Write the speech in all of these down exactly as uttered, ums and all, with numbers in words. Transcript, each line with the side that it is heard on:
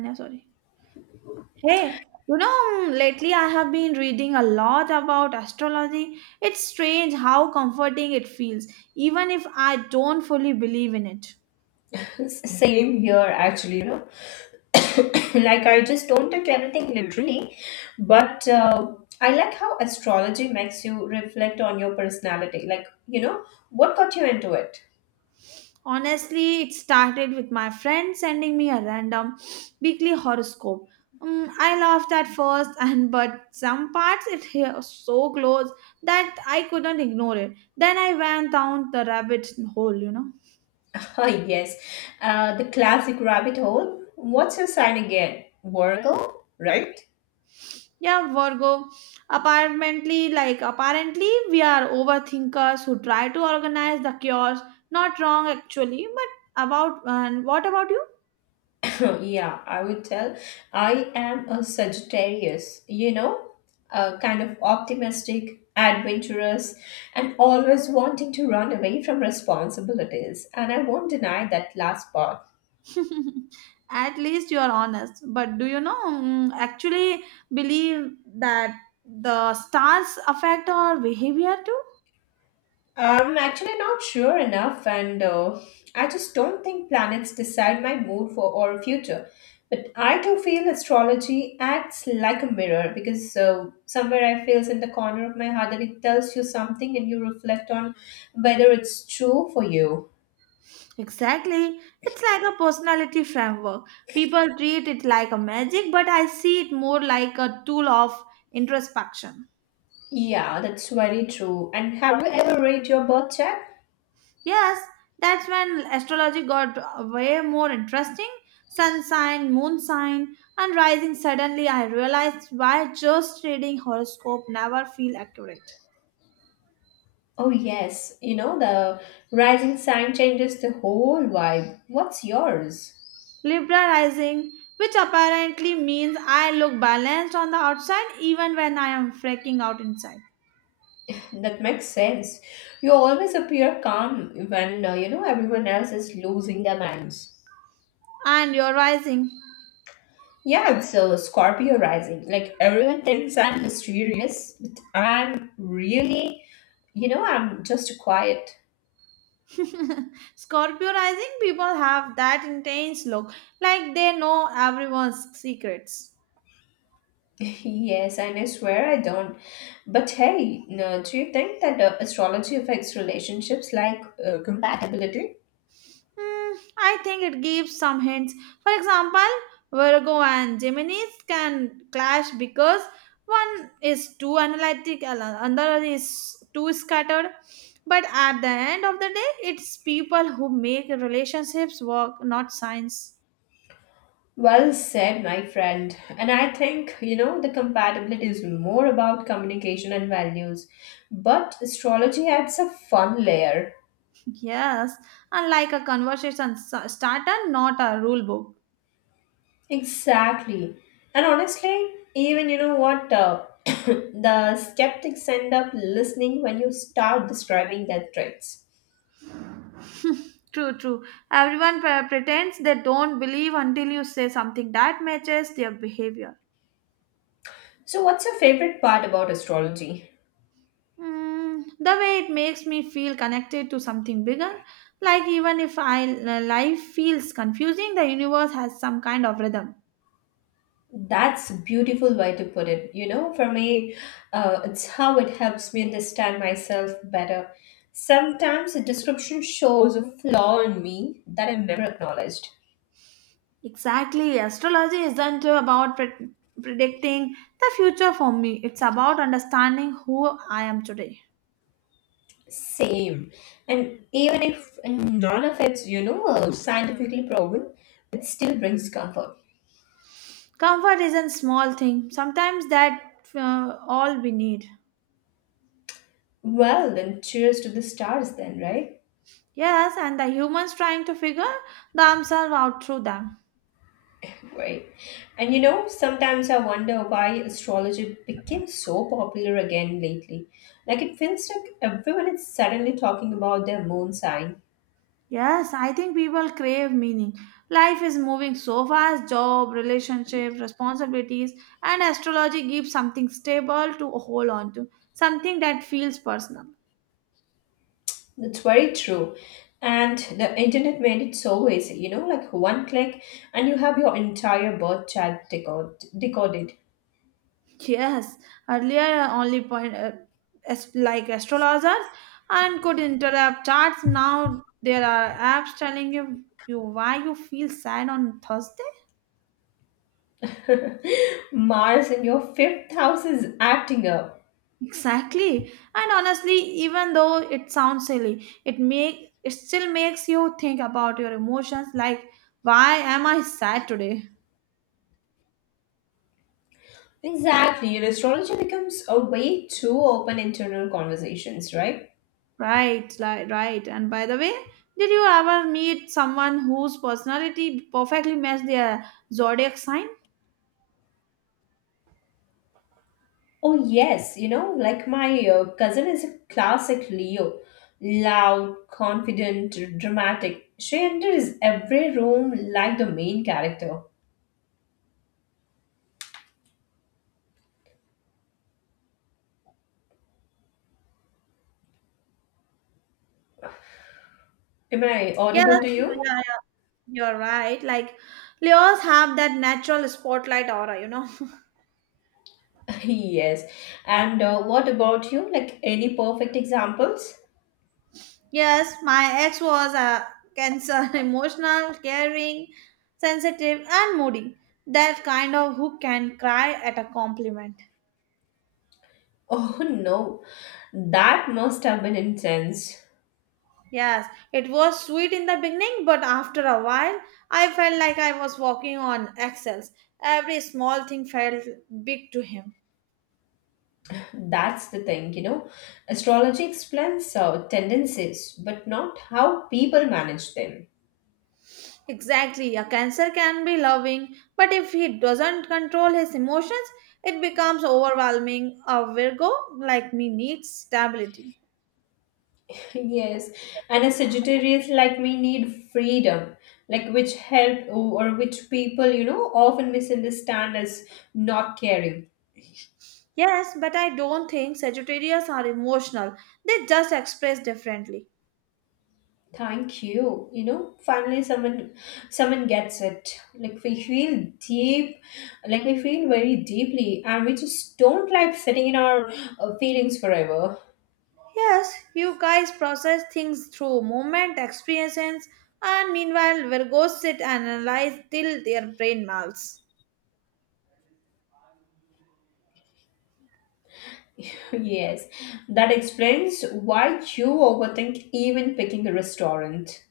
right: No, sorry. Hey, you know, lately I have been reading a lot about astrology. It's strange how comforting it feels, even if I don't fully believe in it.
left: Same here, actually, you know. like, I just don't take everything literally, but uh, I like how astrology makes you reflect on your personality. Like, you know, what got you into it?
right: Honestly, it started with my friend sending me a random weekly horoscope. Mm, I laughed at first, and but some parts it hit so close that I couldn't ignore it. Then I went down the rabbit hole, you know.
left: Ah, yes, uh, the classic rabbit hole. What's your sign again? Virgo, right?
right: Yeah, Virgo. Apparently, like apparently, we are overthinkers who try to organize the chaos. Not wrong actually, but about and what about you?
left: yeah, I would tell. I am a Sagittarius, you know, a kind of optimistic, adventurous, and always wanting to run away from responsibilities. And I won't deny that last part.
right: At least you are honest. But do you know mm, actually believe that the stars affect our behavior too?
left: I'm actually not sure enough, and uh, I just don't think planets decide my mood for or future. But I do feel astrology acts like a mirror because uh, somewhere I feels in the corner of my heart that it tells you something, and you reflect on whether it's true for you.
right: Exactly. It's like a personality framework. People treat it like a magic, but I see it more like a tool of introspection.
left: Yeah, that's very true. And have you ever read your birth chart?
right: Yes, that's when astrology got way more interesting. Sun sign, moon sign, and rising. Suddenly, I realized why just reading horoscope never feel accurate.
left: Oh yes, you know the rising sign changes the whole vibe. What's yours?
right: Libra rising, which apparently means I look balanced on the outside even when I am freaking out inside.
left: That makes sense. You always appear calm when uh, you know everyone else is losing their minds.
right: And you're rising.
left: Yeah, it's a Scorpio rising. Like everyone thinks I'm mysterious, but I'm really, you know, I'm just quiet.
right: Scorpio rising people have that intense look, like they know everyone's secrets.
left: yes, and I swear I don't. But hey, no, do you think that uh, astrology affects relationships like uh, compatibility?
right: Hmm, I think it gives some hints. For example, Virgo and Geminis can clash because one is too analytic, and another is too scattered. But at the end of the day, it's people who make relationships work, not science.
left: Well said, my friend. And I think, you know, the compatibility is more about communication and values. But astrology adds a fun layer.
right: Yes, unlike a conversation s- starter, not a rule book.
left: Exactly. And honestly, even you know what, uh, the skeptics end up listening when you start describing their traits.
right: True, true. Everyone pre- pretends they don't believe until you say something that matches their behavior.
left: So, what's your favorite part about astrology?
right: Mm, the way it makes me feel connected to something bigger, like even if I uh, life feels confusing, the universe has some kind of rhythm.
left: That's a beautiful way to put it. You know, for me, uh, it's how it helps me understand myself better. Sometimes a description shows a flaw in me that I never acknowledged.
right: Exactly, astrology isn't about pre- predicting the future for me. It's about understanding who I am today.
left: Same. And even if none of it's, you know, uh, scientifically proven, it still brings comfort.
right: Comfort is a small thing. Sometimes that uh, all we need.
left: Well, then cheers to the stars, then, right?
right: Yes, and the humans trying to figure themselves out through them.
left: Right. And you know, sometimes I wonder why astrology became so popular again lately. Like it feels like everyone is suddenly talking about their moon sign.
right: Yes, I think people crave meaning. Life is moving so fast job, relationships, responsibilities, and astrology gives something stable to hold on to, something that feels personal.
left: That's very true. And the internet made it so easy, you know, like one click and you have your entire birth chart decode, decoded.
right: Yes, earlier only point uh, as, like astrologers and could interrupt charts. Now there are apps telling you, you why you feel sad on Thursday.
left: Mars in your fifth house is acting up.
right: Exactly. And honestly, even though it sounds silly, it make it still makes you think about your emotions like why am I sad today?
left: Exactly. And astrology becomes a way to open internal conversations, right?
right: Right, like right. And by the way, did you ever meet someone whose personality perfectly matched their zodiac sign?
left: Oh, yes, you know, like my uh, cousin is a classic Leo. Loud, confident, dramatic. She enters every room like the main character. Am I
right: Yes,
left: audible to you?
right: yeah, yeah, you're right. Like Leos have that natural spotlight aura, you know.
left: Yes. And uh, what about you? Like any perfect examples?
right: Yes, my ex was a Cancer, emotional, caring, sensitive, and moody. That kind of who can cry at a compliment.
left: Oh no, that must have been intense.
right: Yes, it was sweet in the beginning, but after a while, I felt like I was walking on eggshells. Every small thing felt big to him.
left: That's the thing, you know. Astrology explains uh, tendencies, but not how people manage them.
right: Exactly, a Cancer can be loving, but if he doesn't control his emotions, it becomes overwhelming. A Virgo like me needs stability.
left: Yes, and a Sagittarius like me need freedom, like which help or which people, you know, often misunderstand as not caring.
right: Yes, but I don't think Sagittarius are emotional. They just express differently.
left: Thank you. You know, finally someone someone gets it. Like we feel deep, like we feel very deeply, and we just don't like sitting in our uh, feelings forever.
right: Yes, you guys process things through movement, experiences, and meanwhile, Virgos sit and analyze till their brain melts.
left: Yes, that explains why you overthink even picking a restaurant.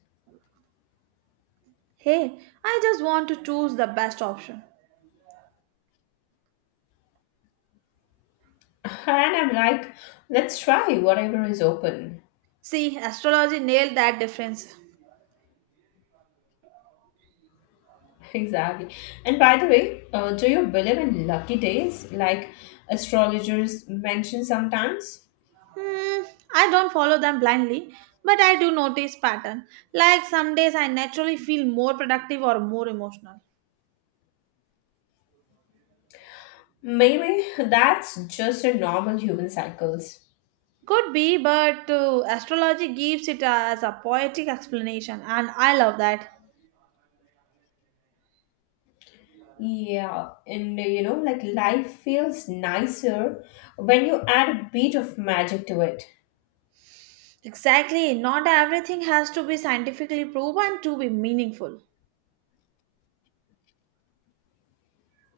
right: Hey, I just want to choose the best option.
left: And I'm like, let's try whatever is open.
right: See, astrology nailed that difference.
left: Exactly. And by the way, uh, do you believe in lucky days like astrologers mention sometimes?
right: Hmm, I don't follow them blindly, but I do notice pattern. Like some days I naturally feel more productive or more emotional.
left: Maybe that's just a normal human cycles.
right: Could be, but uh, astrology gives it as a poetic explanation, and I love that.
left: Yeah, and uh, you know, like life feels nicer when you add a bit of magic to it.
right: Exactly, not everything has to be scientifically proven to be meaningful.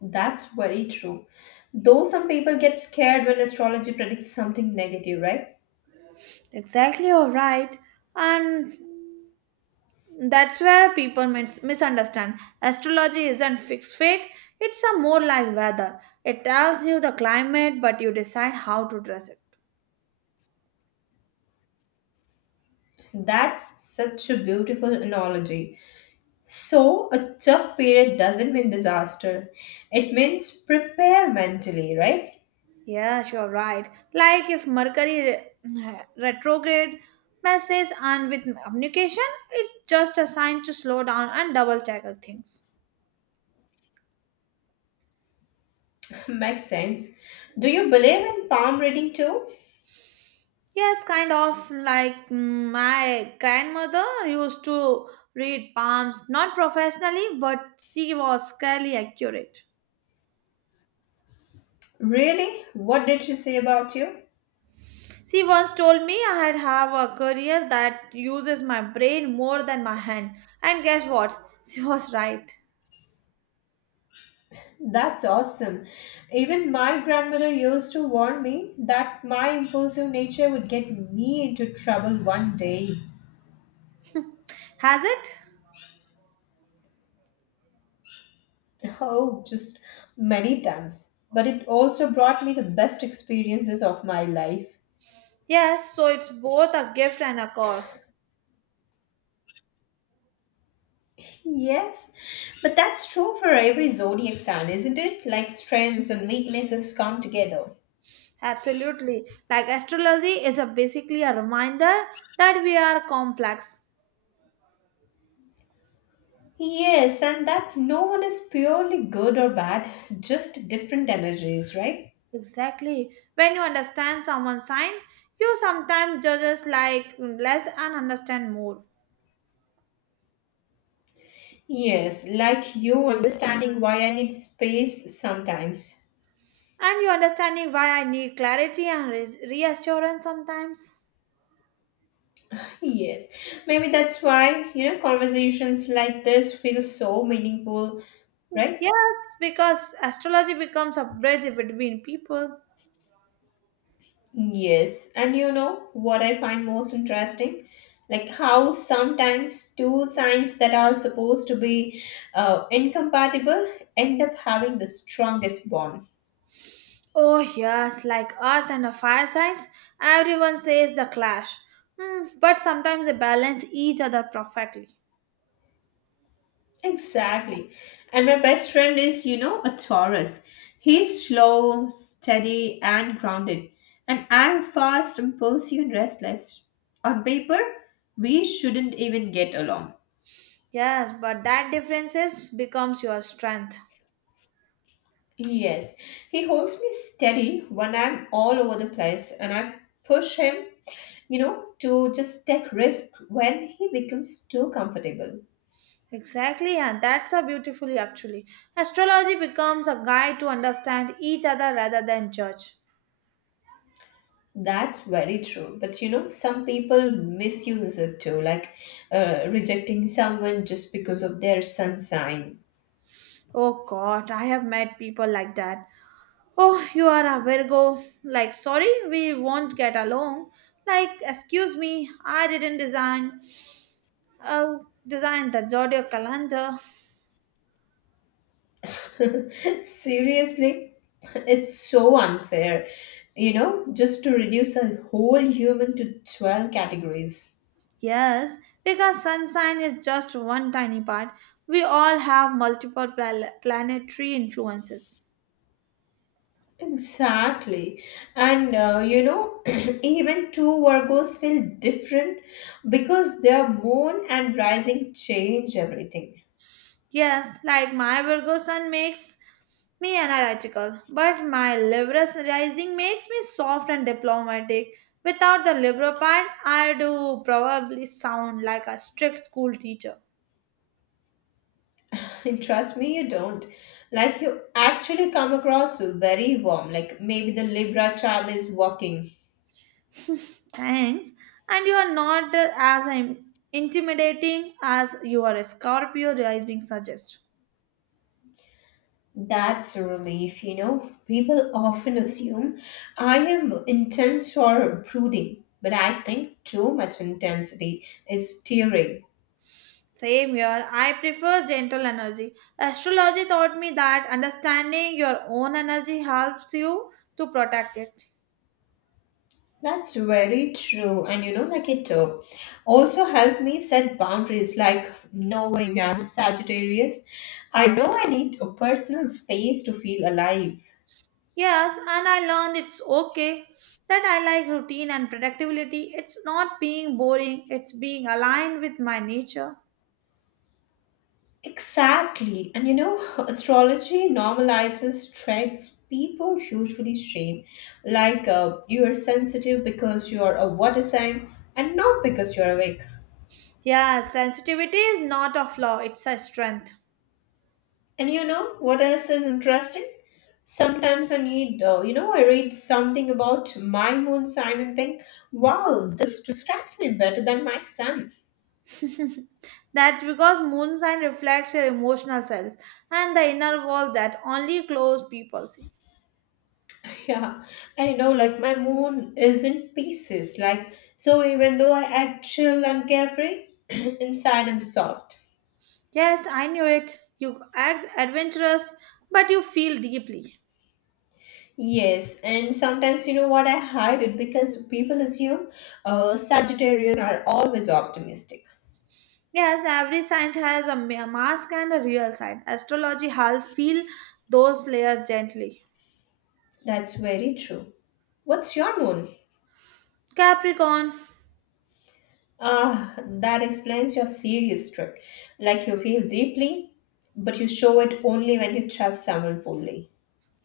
left: That's very true. Though some people get scared when astrology predicts something negative, right?
right: Exactly, you're right. And that's where people mis- misunderstand. Astrology isn't fixed fate, it's a more like weather. It tells you the climate, but you decide how to dress it.
left: That's such a beautiful analogy. So, a tough period doesn't mean disaster. It means prepare mentally, right?
right: Yes, you're right. Like if Mercury re- retrograde messes and with communication, it's just a sign to slow down and double check our things.
left: Makes sense. Do you believe in palm reading too?
right: Yes, kind of like mm, my grandmother used to read palms, not professionally, but she was fairly accurate.
left: Really? What did she say about you?
right: She once told me I had have a career that uses my brain more than my hand. And guess what? She was right.
left: That's awesome. Even my grandmother used to warn me that my impulsive nature would get me into trouble one day.
right: Has it?
left: Oh, just many times. But it also brought me the best experiences of my life.
right: Yes, so it's both a gift and a curse.
left: Yes, but that's true for every zodiac sign, isn't it? Like strengths and weaknesses come together.
right: Absolutely. Like astrology is a basically a reminder that we are complex.
left: Yes, and that no one is purely good or bad, just different energies, right?
right: Exactly. When you understand someone's signs, you sometimes judges like less and understand more.
left: Yes, like you understanding why I need space sometimes.
right: And you understanding why I need clarity and res- reassurance sometimes.
left: Yes, maybe that's why, you know, conversations like this feel so meaningful, right?
right: Yes, because astrology becomes a bridge between people.
left: Yes, and you know what I find most interesting? Like how sometimes two signs that are supposed to be uh, incompatible end up having the strongest bond.
right: Oh, yes, like Earth and a fire signs, everyone says the clash. Hmm, but sometimes they balance each other perfectly.
left: Exactly. And my best friend is, you know, a Taurus. He's slow, steady, and grounded. And I'm fast, impulsive, and restless. On paper, we shouldn't even get along.
right: Yes, but that differences becomes your strength.
left: Yes, he holds me steady when I'm all over the place, and I push him, you know, to just take risk when he becomes too comfortable.
right: Exactly, and that's a beautifully actually. Astrology becomes a guide to understand each other rather than judge.
left: That's very true. But you know, some people misuse it too, like uh, rejecting someone just because of their sun sign.
right: Oh God, I have met people like that. Oh, you are a Virgo. Like, sorry, we won't get along. Like, excuse me, I didn't design. Oh, design the zodiac calendar.
left: Seriously, it's so unfair, you know, just to reduce a whole human to twelve categories.
right: Yes, because sun sign is just one tiny part. We all have multiple pla- planetary influences.
left: Exactly. And uh, you know, even two Virgos feel different because their moon and rising change everything.
right: Yes, like my Virgo sun makes me analytical, but my Libra rising makes me soft and diplomatic. Without the Libra part, I do probably sound like a strict school teacher.
left: And trust me, you don't. Like, you actually come across very warm. Like, maybe the Libra charm is working.
right: Thanks. And you are not uh, as I'm intimidating as you are a Scorpio rising suggests.
left: That's a relief, you know. People often assume I am intense or brooding, but I think too much intensity is tearing.
right: Same here. I prefer gentle energy. Astrology taught me that understanding your own energy helps you to protect it.
left: That's very true. And you know, like it uh, also helped me set boundaries, like knowing I'm Sagittarius. I know I need a personal space to feel alive.
right: Yes, and I learned it's okay that I like routine and predictability. It's not being boring, it's being aligned with my nature.
left: Exactly. And you know, astrology normalizes traits people usually shame. Like uh, you are sensitive because you are a water sign and not because you are awake.
right: Yes, sensitivity is not a flaw, it's a strength.
left: And you know what else is interesting? Sometimes I need, uh, you know, I read something about my moon sign and think, wow, this describes me better than my sun.
right: That's because moon sign reflects your emotional self and the inner world that only close people see.
left: Yeah, I know, like my moon is in pieces. Like, so even though I act chill and carefree, inside I'm soft.
right: Yes, I knew it. You act adventurous, but you feel deeply.
left: Yes, and sometimes you know what? I hide it because people assume uh, Sagittarian are always optimistic.
right: Yes, every sign has a ma- mask and a real sign. Astrology helps feel those layers gently.
left: That's very true. What's your moon?
right: Capricorn.
left: Ah, that explains your serious trick. Like you feel deeply, but you show it only when you trust someone fully.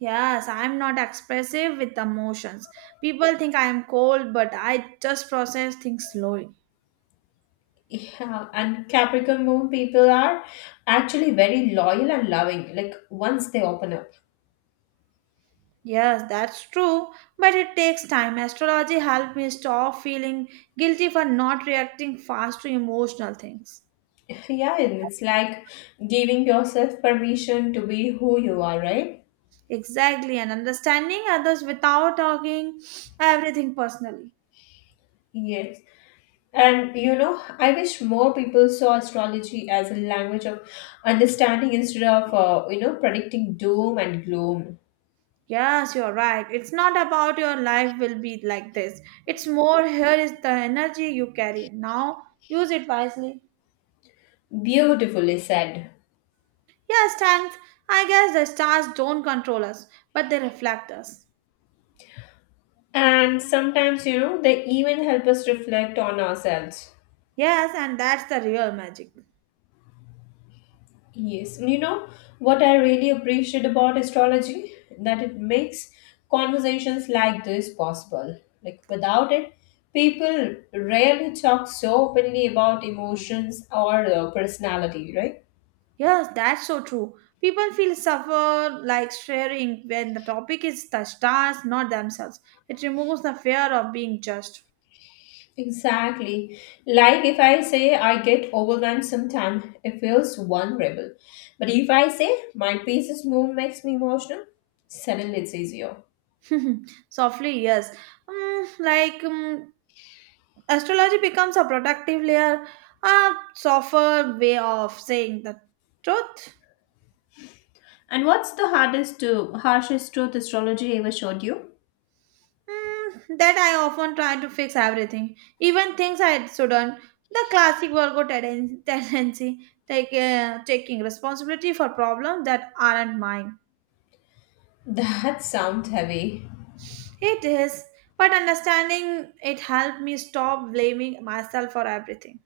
right: Yes, I am not expressive with emotions. People think I am cold, but I just process things slowly.
left: Yeah, and Capricorn moon people are actually very loyal and loving, like once they open up.
right: Yes, that's true, but it takes time. Astrology helped me stop feeling guilty for not reacting fast to emotional things.
left: Yeah, and it's like giving yourself permission to be who you are, right?
right: Exactly, and understanding others without talking everything personally.
left: Yes. And you know, I wish more people saw astrology as a language of understanding instead of, uh, you know, predicting doom and gloom.
right: Yes, you're right. It's not about your life will be like this. It's more here is the energy you carry. Now use it wisely.
left: Beautifully said.
right: Yes, thanks. I guess the stars don't control us, but they reflect us.
left: And sometimes, you know, they even help us reflect on ourselves.
right: Yes, and that's the real magic.
left: Yes. You know, what I really appreciate about astrology? That it makes conversations like this possible. Like, without it, people rarely talk so openly about emotions or uh, personality, right?
right: Yes, that's so true. People feel suffer like sharing when the topic is the stars, not themselves. It removes the fear of being judged.
left: Exactly. Like if I say I get overwhelmed sometime, it feels vulnerable. But if I say my pieces move makes me emotional, suddenly it's easier.
right: Softly, yes. Mm, like um, astrology becomes a protective layer, a softer way of saying the truth.
left: And what's the hardest to harshest truth astrology ever showed you?
right: Mm, that I often try to fix everything, even things I shouldn't. The classic Virgo tenden- tendency, take, uh, taking responsibility for problems that aren't mine.
left: That sounds heavy.
right: It is, but understanding it helped me stop blaming myself for everything.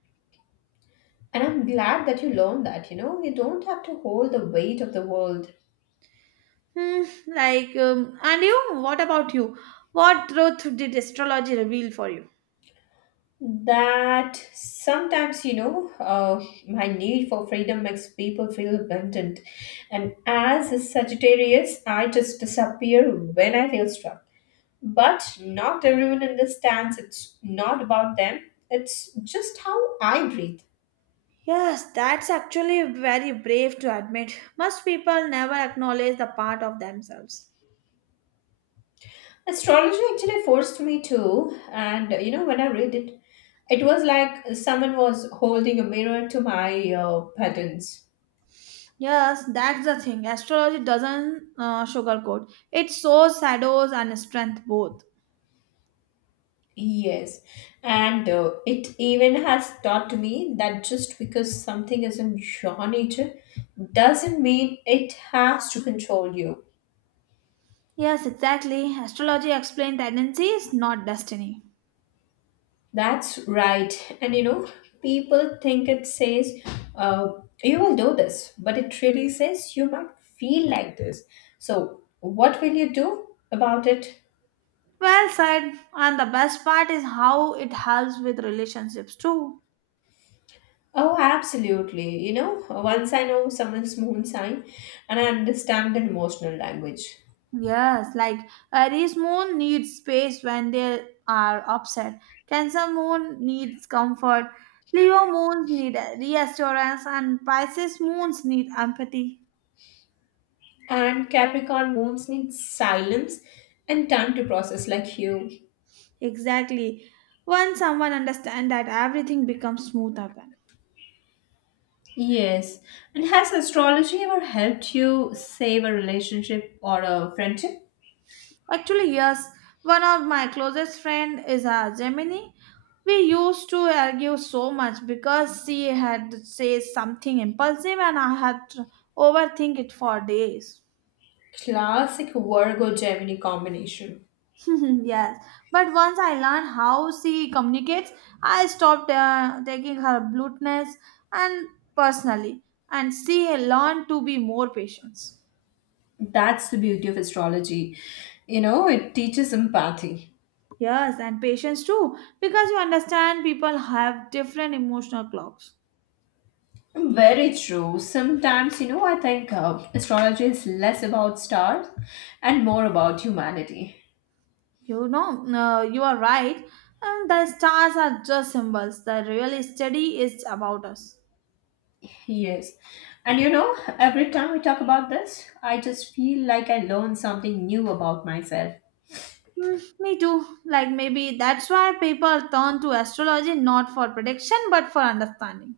left: And I'm glad that you learned that, you know, you don't have to hold the weight of the world.
right: Hmm, like, um, and you, what about you? What truth did astrology reveal for you?
left: That sometimes you know uh, my need for freedom makes people feel abandoned, and as a Sagittarius I just disappear when I feel struck. But not everyone understands it's not about them, it's just how I breathe.
right: Yes, that's actually very brave to admit. Most people never acknowledge the part of themselves.
left: Astrology actually forced me to, and you know, when I read it, it was like someone was holding a mirror to my uh, patterns.
right: Yes, that's the thing. Astrology doesn't uh, sugarcoat. It shows shadows and strength both.
left: Yes, and uh, it even has taught me that just because something is in your nature doesn't mean it has to control you.
right: Yes, exactly. Astrology explains tendencies, not destiny.
left: That's right. And you know, people think it says, uh, you will do this, but it really says you might feel like this. So, what will you do about it?
right: Well said. And the best part is how it helps with relationships too.
left: Oh, absolutely. You know, once I know someone's moon sign and I understand the emotional language,
right: Yes, like Aries moon needs space when they are upset. Cancer moon needs comfort. Leo moons need reassurance, and Pisces moons need empathy.
left: and Capricorn moons need silence and time to process like you.
right: Exactly. Once someone understands that, everything becomes smoother. Then.
left: Yes. And has astrology ever helped you save a relationship or a friendship?
right: Actually, yes. One of my closest friend is a Gemini. We used to argue so much because she had said something impulsive and I had to overthink it for days.
left: Classic Virgo Gemini combination.
right: Yes, but once I learned how she communicates, I stopped uh, taking her bluntness and personally, and she learned to be more patient.
left: That's the beauty of astrology. You know, it teaches empathy.
right: Yes, and patience too, because you understand people have different emotional clocks.
left: Very true. Sometimes, you know, I think uh, astrology is less about stars and more about humanity.
right: You know, uh, you are right, and the stars are just symbols. The real study is about us.
left: Yes. And you know, every time we talk about this, I just feel like I learn something new about myself.
right: Hmm, me too. Like maybe that's why people turn to astrology not for prediction but for understanding.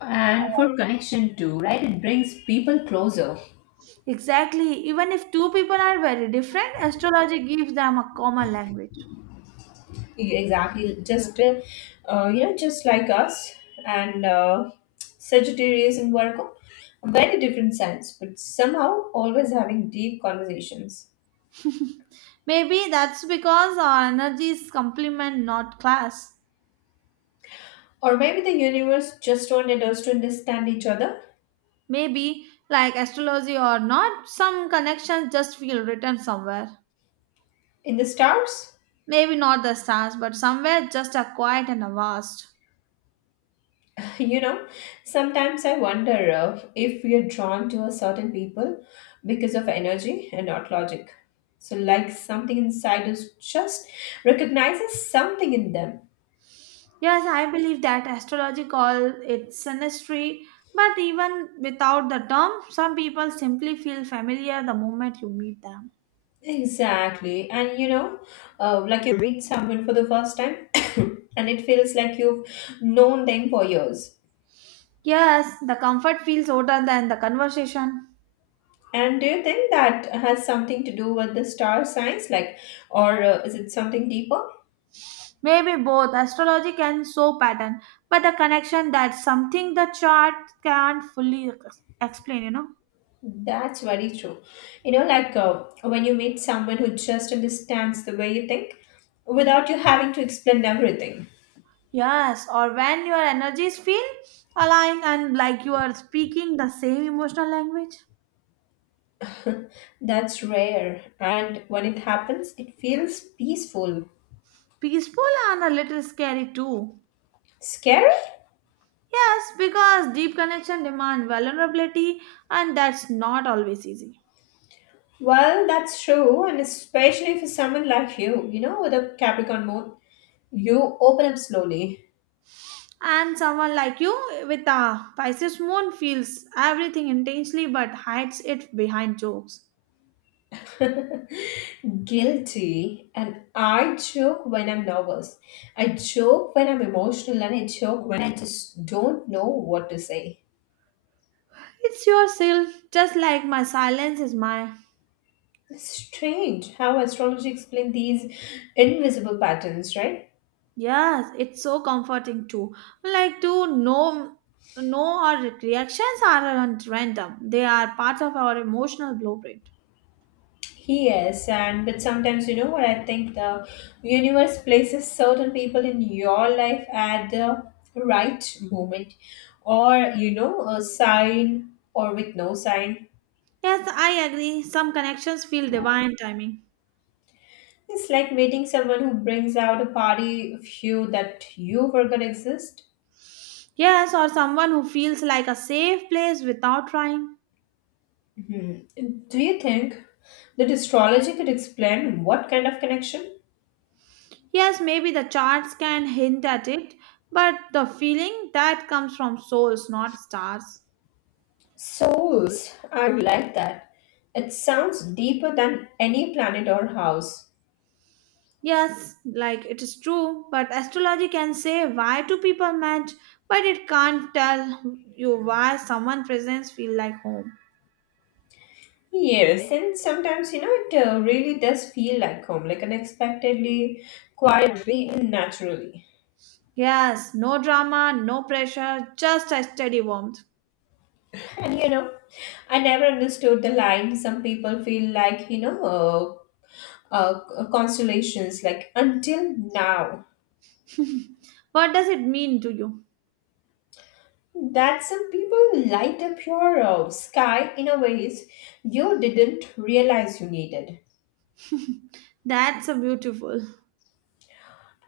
left: And for connection too, right? It brings people closer.
right: Exactly. Even if two people are very different, astrology gives them a common language.
left: Exactly. Just, uh, uh, you know, just like us and uh, Sagittarius and Virgo, very different sense, but somehow always having deep conversations.
right: Maybe that's because our energies complement, not clash.
left: Or maybe the universe just wanted us to understand each other
right: Maybe, like astrology or not, some connections just feel written somewhere.
left: in the stars.
right: Maybe not the stars, but somewhere just are quiet and vast.
left: You know, sometimes I wonder uh, if we are drawn to a certain people because of energy and not logic. So, like something inside us just recognizes something in them.
right: Yes, I believe that astrology call it synastry, but even without the term, some people simply feel familiar the moment you meet them.
left: Exactly. And you know, uh, like you read someone for the first time and it feels like you've known them for years.
right: Yes, the comfort feels older than the conversation.
left: And do you think that has something to do with the star signs, like, or uh, is it something deeper?
right: Maybe both astrology can show pattern, but the connection that's something the chart can't fully ex- explain, you know.
left: That's very true. You know, like uh, when you meet someone who just understands the way you think without you having to explain everything,
right: Yes, or when your energies feel aligned and like you are speaking the same emotional language.
left: that's rare. And when it happens, it feels peaceful.
right: Peaceful and a little scary too.
left: Scary?
right: Yes, because deep connection demand vulnerability and that's not always easy.
left: Well, that's true. And especially for someone like you, you know, with a Capricorn moon, you open up slowly.
right: And someone like you with a Pisces moon feels everything intensely but hides it behind jokes.
left: Guilty. And I joke when I'm nervous. I joke when I'm emotional, and I joke when I just don't know what to say.
right: It's yourself, just like my silence is my.
left: It's strange how astrology explains these invisible patterns, right?
right: Yes, it's so comforting too. Like to know know our reactions aren't random. They are part of our emotional blueprint.
left: Yes, and but sometimes you know what I think the universe places certain people in your life at the right moment, or you know, a sign or with no sign.
right: Yes, I agree. Some connections feel divine timing.
left: It's like meeting someone who brings out a party of you that you forgot exist.
right: Yes, or someone who feels like a safe place without trying.
left: Do you think that astrology could explain what kind of connection?
right: Yes, maybe the charts can hint at it, but the feeling that comes from souls, not stars.
left: Souls, I like that. It sounds deeper than any planet or house.
right: Yes, like it is true, but astrology can say why two people match, but it can't tell you why someone presence feel like home.
left: Yes, and sometimes you know it uh, really does feel like home, like unexpectedly, quietly, and naturally.
right: Yes, no drama, no pressure, just a steady warmth.
left: And you know, I never understood the line. Some people feel like you know, uh, uh, constellations like until now,
right: What does it mean to you?
left: that some people light up your uh, sky in a ways you didn't realize you needed.
right: That's a beautiful.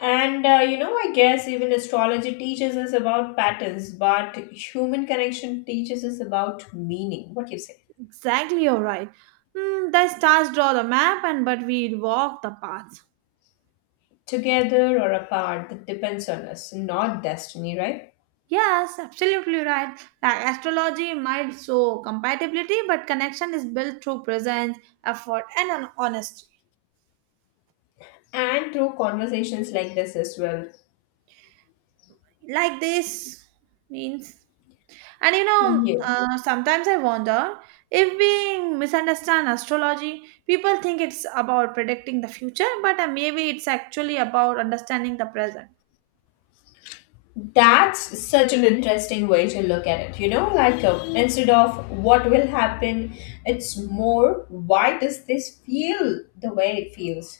left: And uh, you know, I guess even astrology teaches us about patterns, but human connection teaches us about meaning, what you say.
right: Exactly, you're right. Hmm, the stars draw the map, and but we walk the path.
left: Together or apart, that depends on us, not destiny, right?
right: Yes, absolutely right. Like astrology might show compatibility, but connection is built through presence, effort, and an honesty.
left: And through conversations like this as well.
right: Like this means. And you know
left: Yes,
right: uh, sometimes I wonder if we misunderstand astrology. People think it's about predicting the future, but uh, maybe it's actually about understanding the present.
left: that's such an interesting way to look at it, you know, like uh, instead of what will happen, it's more why does this feel the way it feels.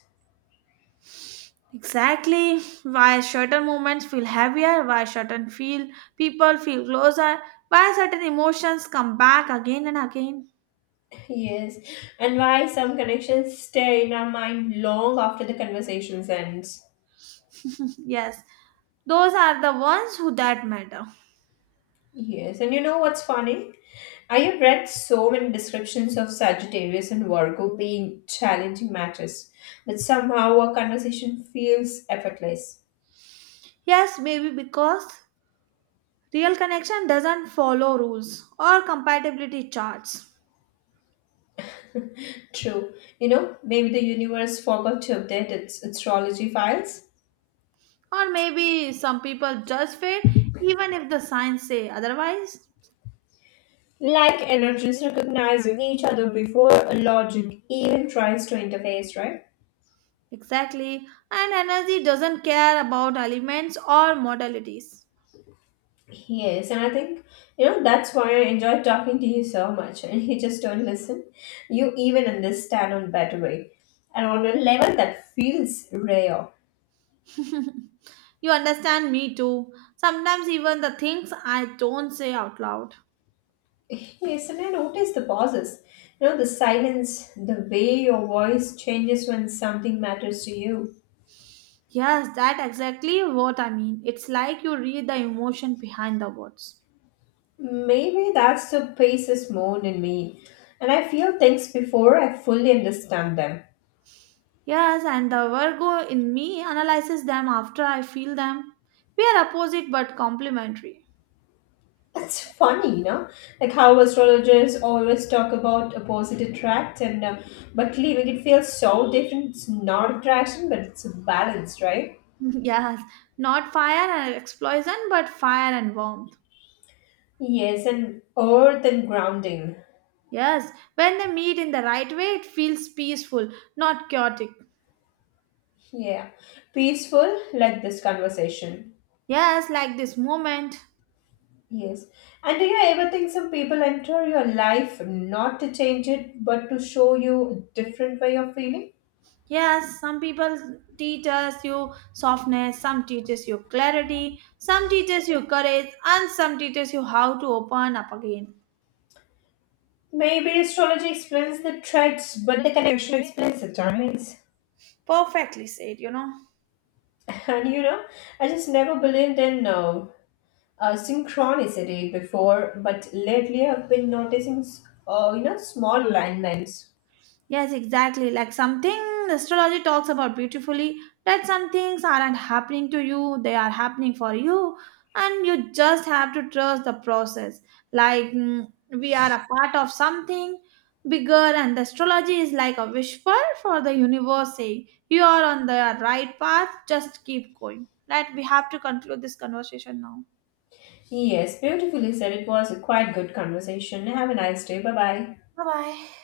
right: Exactly why certain moments feel heavier, why certain feel people feel closer, why certain emotions come back again and again.
left: Yes, and why some connections stay in our mind long after the conversations ends.
right: Yes, those are the ones who that matter.
left: Yes, and you know what's funny, I have read so many descriptions of Sagittarius and Virgo being challenging matches, but somehow our conversation feels effortless.
right: Yes, maybe because real connection doesn't follow rules or compatibility charts.
left: True. You know, maybe the universe forgot to update its astrology files.
right: Or maybe some people just fade even if the signs say otherwise.
left: Like energies recognizing each other before logic even tries to interface, right?
right: Exactly. And energy doesn't care about elements or modalities.
left: Yes, and I think, you know, that's why I enjoyed talking to you so much. And you just don't listen. You even understand on better way. And on a level that feels rare.
right: You understand me too. Sometimes even the things I don't say out loud.
left: Yes, and I notice the pauses. You know, the silence, the way your voice changes when something matters to you.
right: Yes, that exactly what I mean. It's like you read the emotion behind the words.
left: Maybe that's the Pisces moon in me, and I feel things before I fully understand them.
right: Yes, and the Virgo in me analyzes them after I feel them. We are opposite but complementary.
left: It's funny, you know, like how astrologers always talk about opposite attract, and uh, but leaving it feels so different. It's not attraction, but it's a balance, right?
right: Yes, not fire and explosion, but fire and warmth.
left: Yes, and earth and grounding.
right: Yes, when they meet in the right way, it feels peaceful, not chaotic.
left: Yeah, peaceful like this conversation.
right: Yes, like this moment.
left: Yes. And do you ever think some people enter your life not to change it, but to show you a different way of feeling?
right: Yes, some people teaches you softness, some teaches you clarity, some teaches you courage, and some teaches you how to open up again.
left: Maybe astrology explains the threads, but the connection explains the timings.
right: Perfectly said, you know.
left: And you know, I just never believed in uh, uh, synchronicity before, but lately I've been noticing, s- uh, you know, small alignments.
right: Yes, exactly. Like something astrology talks about beautifully that some things aren't happening to you, they are happening for you, and you just have to trust the process. Like mm, we are a part of something bigger, and the astrology is like a whisper for the universe saying, You are on the right path, just keep going. Right, we have to conclude this conversation now.
left: Yes, beautifully said. It was a quite good conversation. Have a nice day. Bye bye.
right: Bye bye.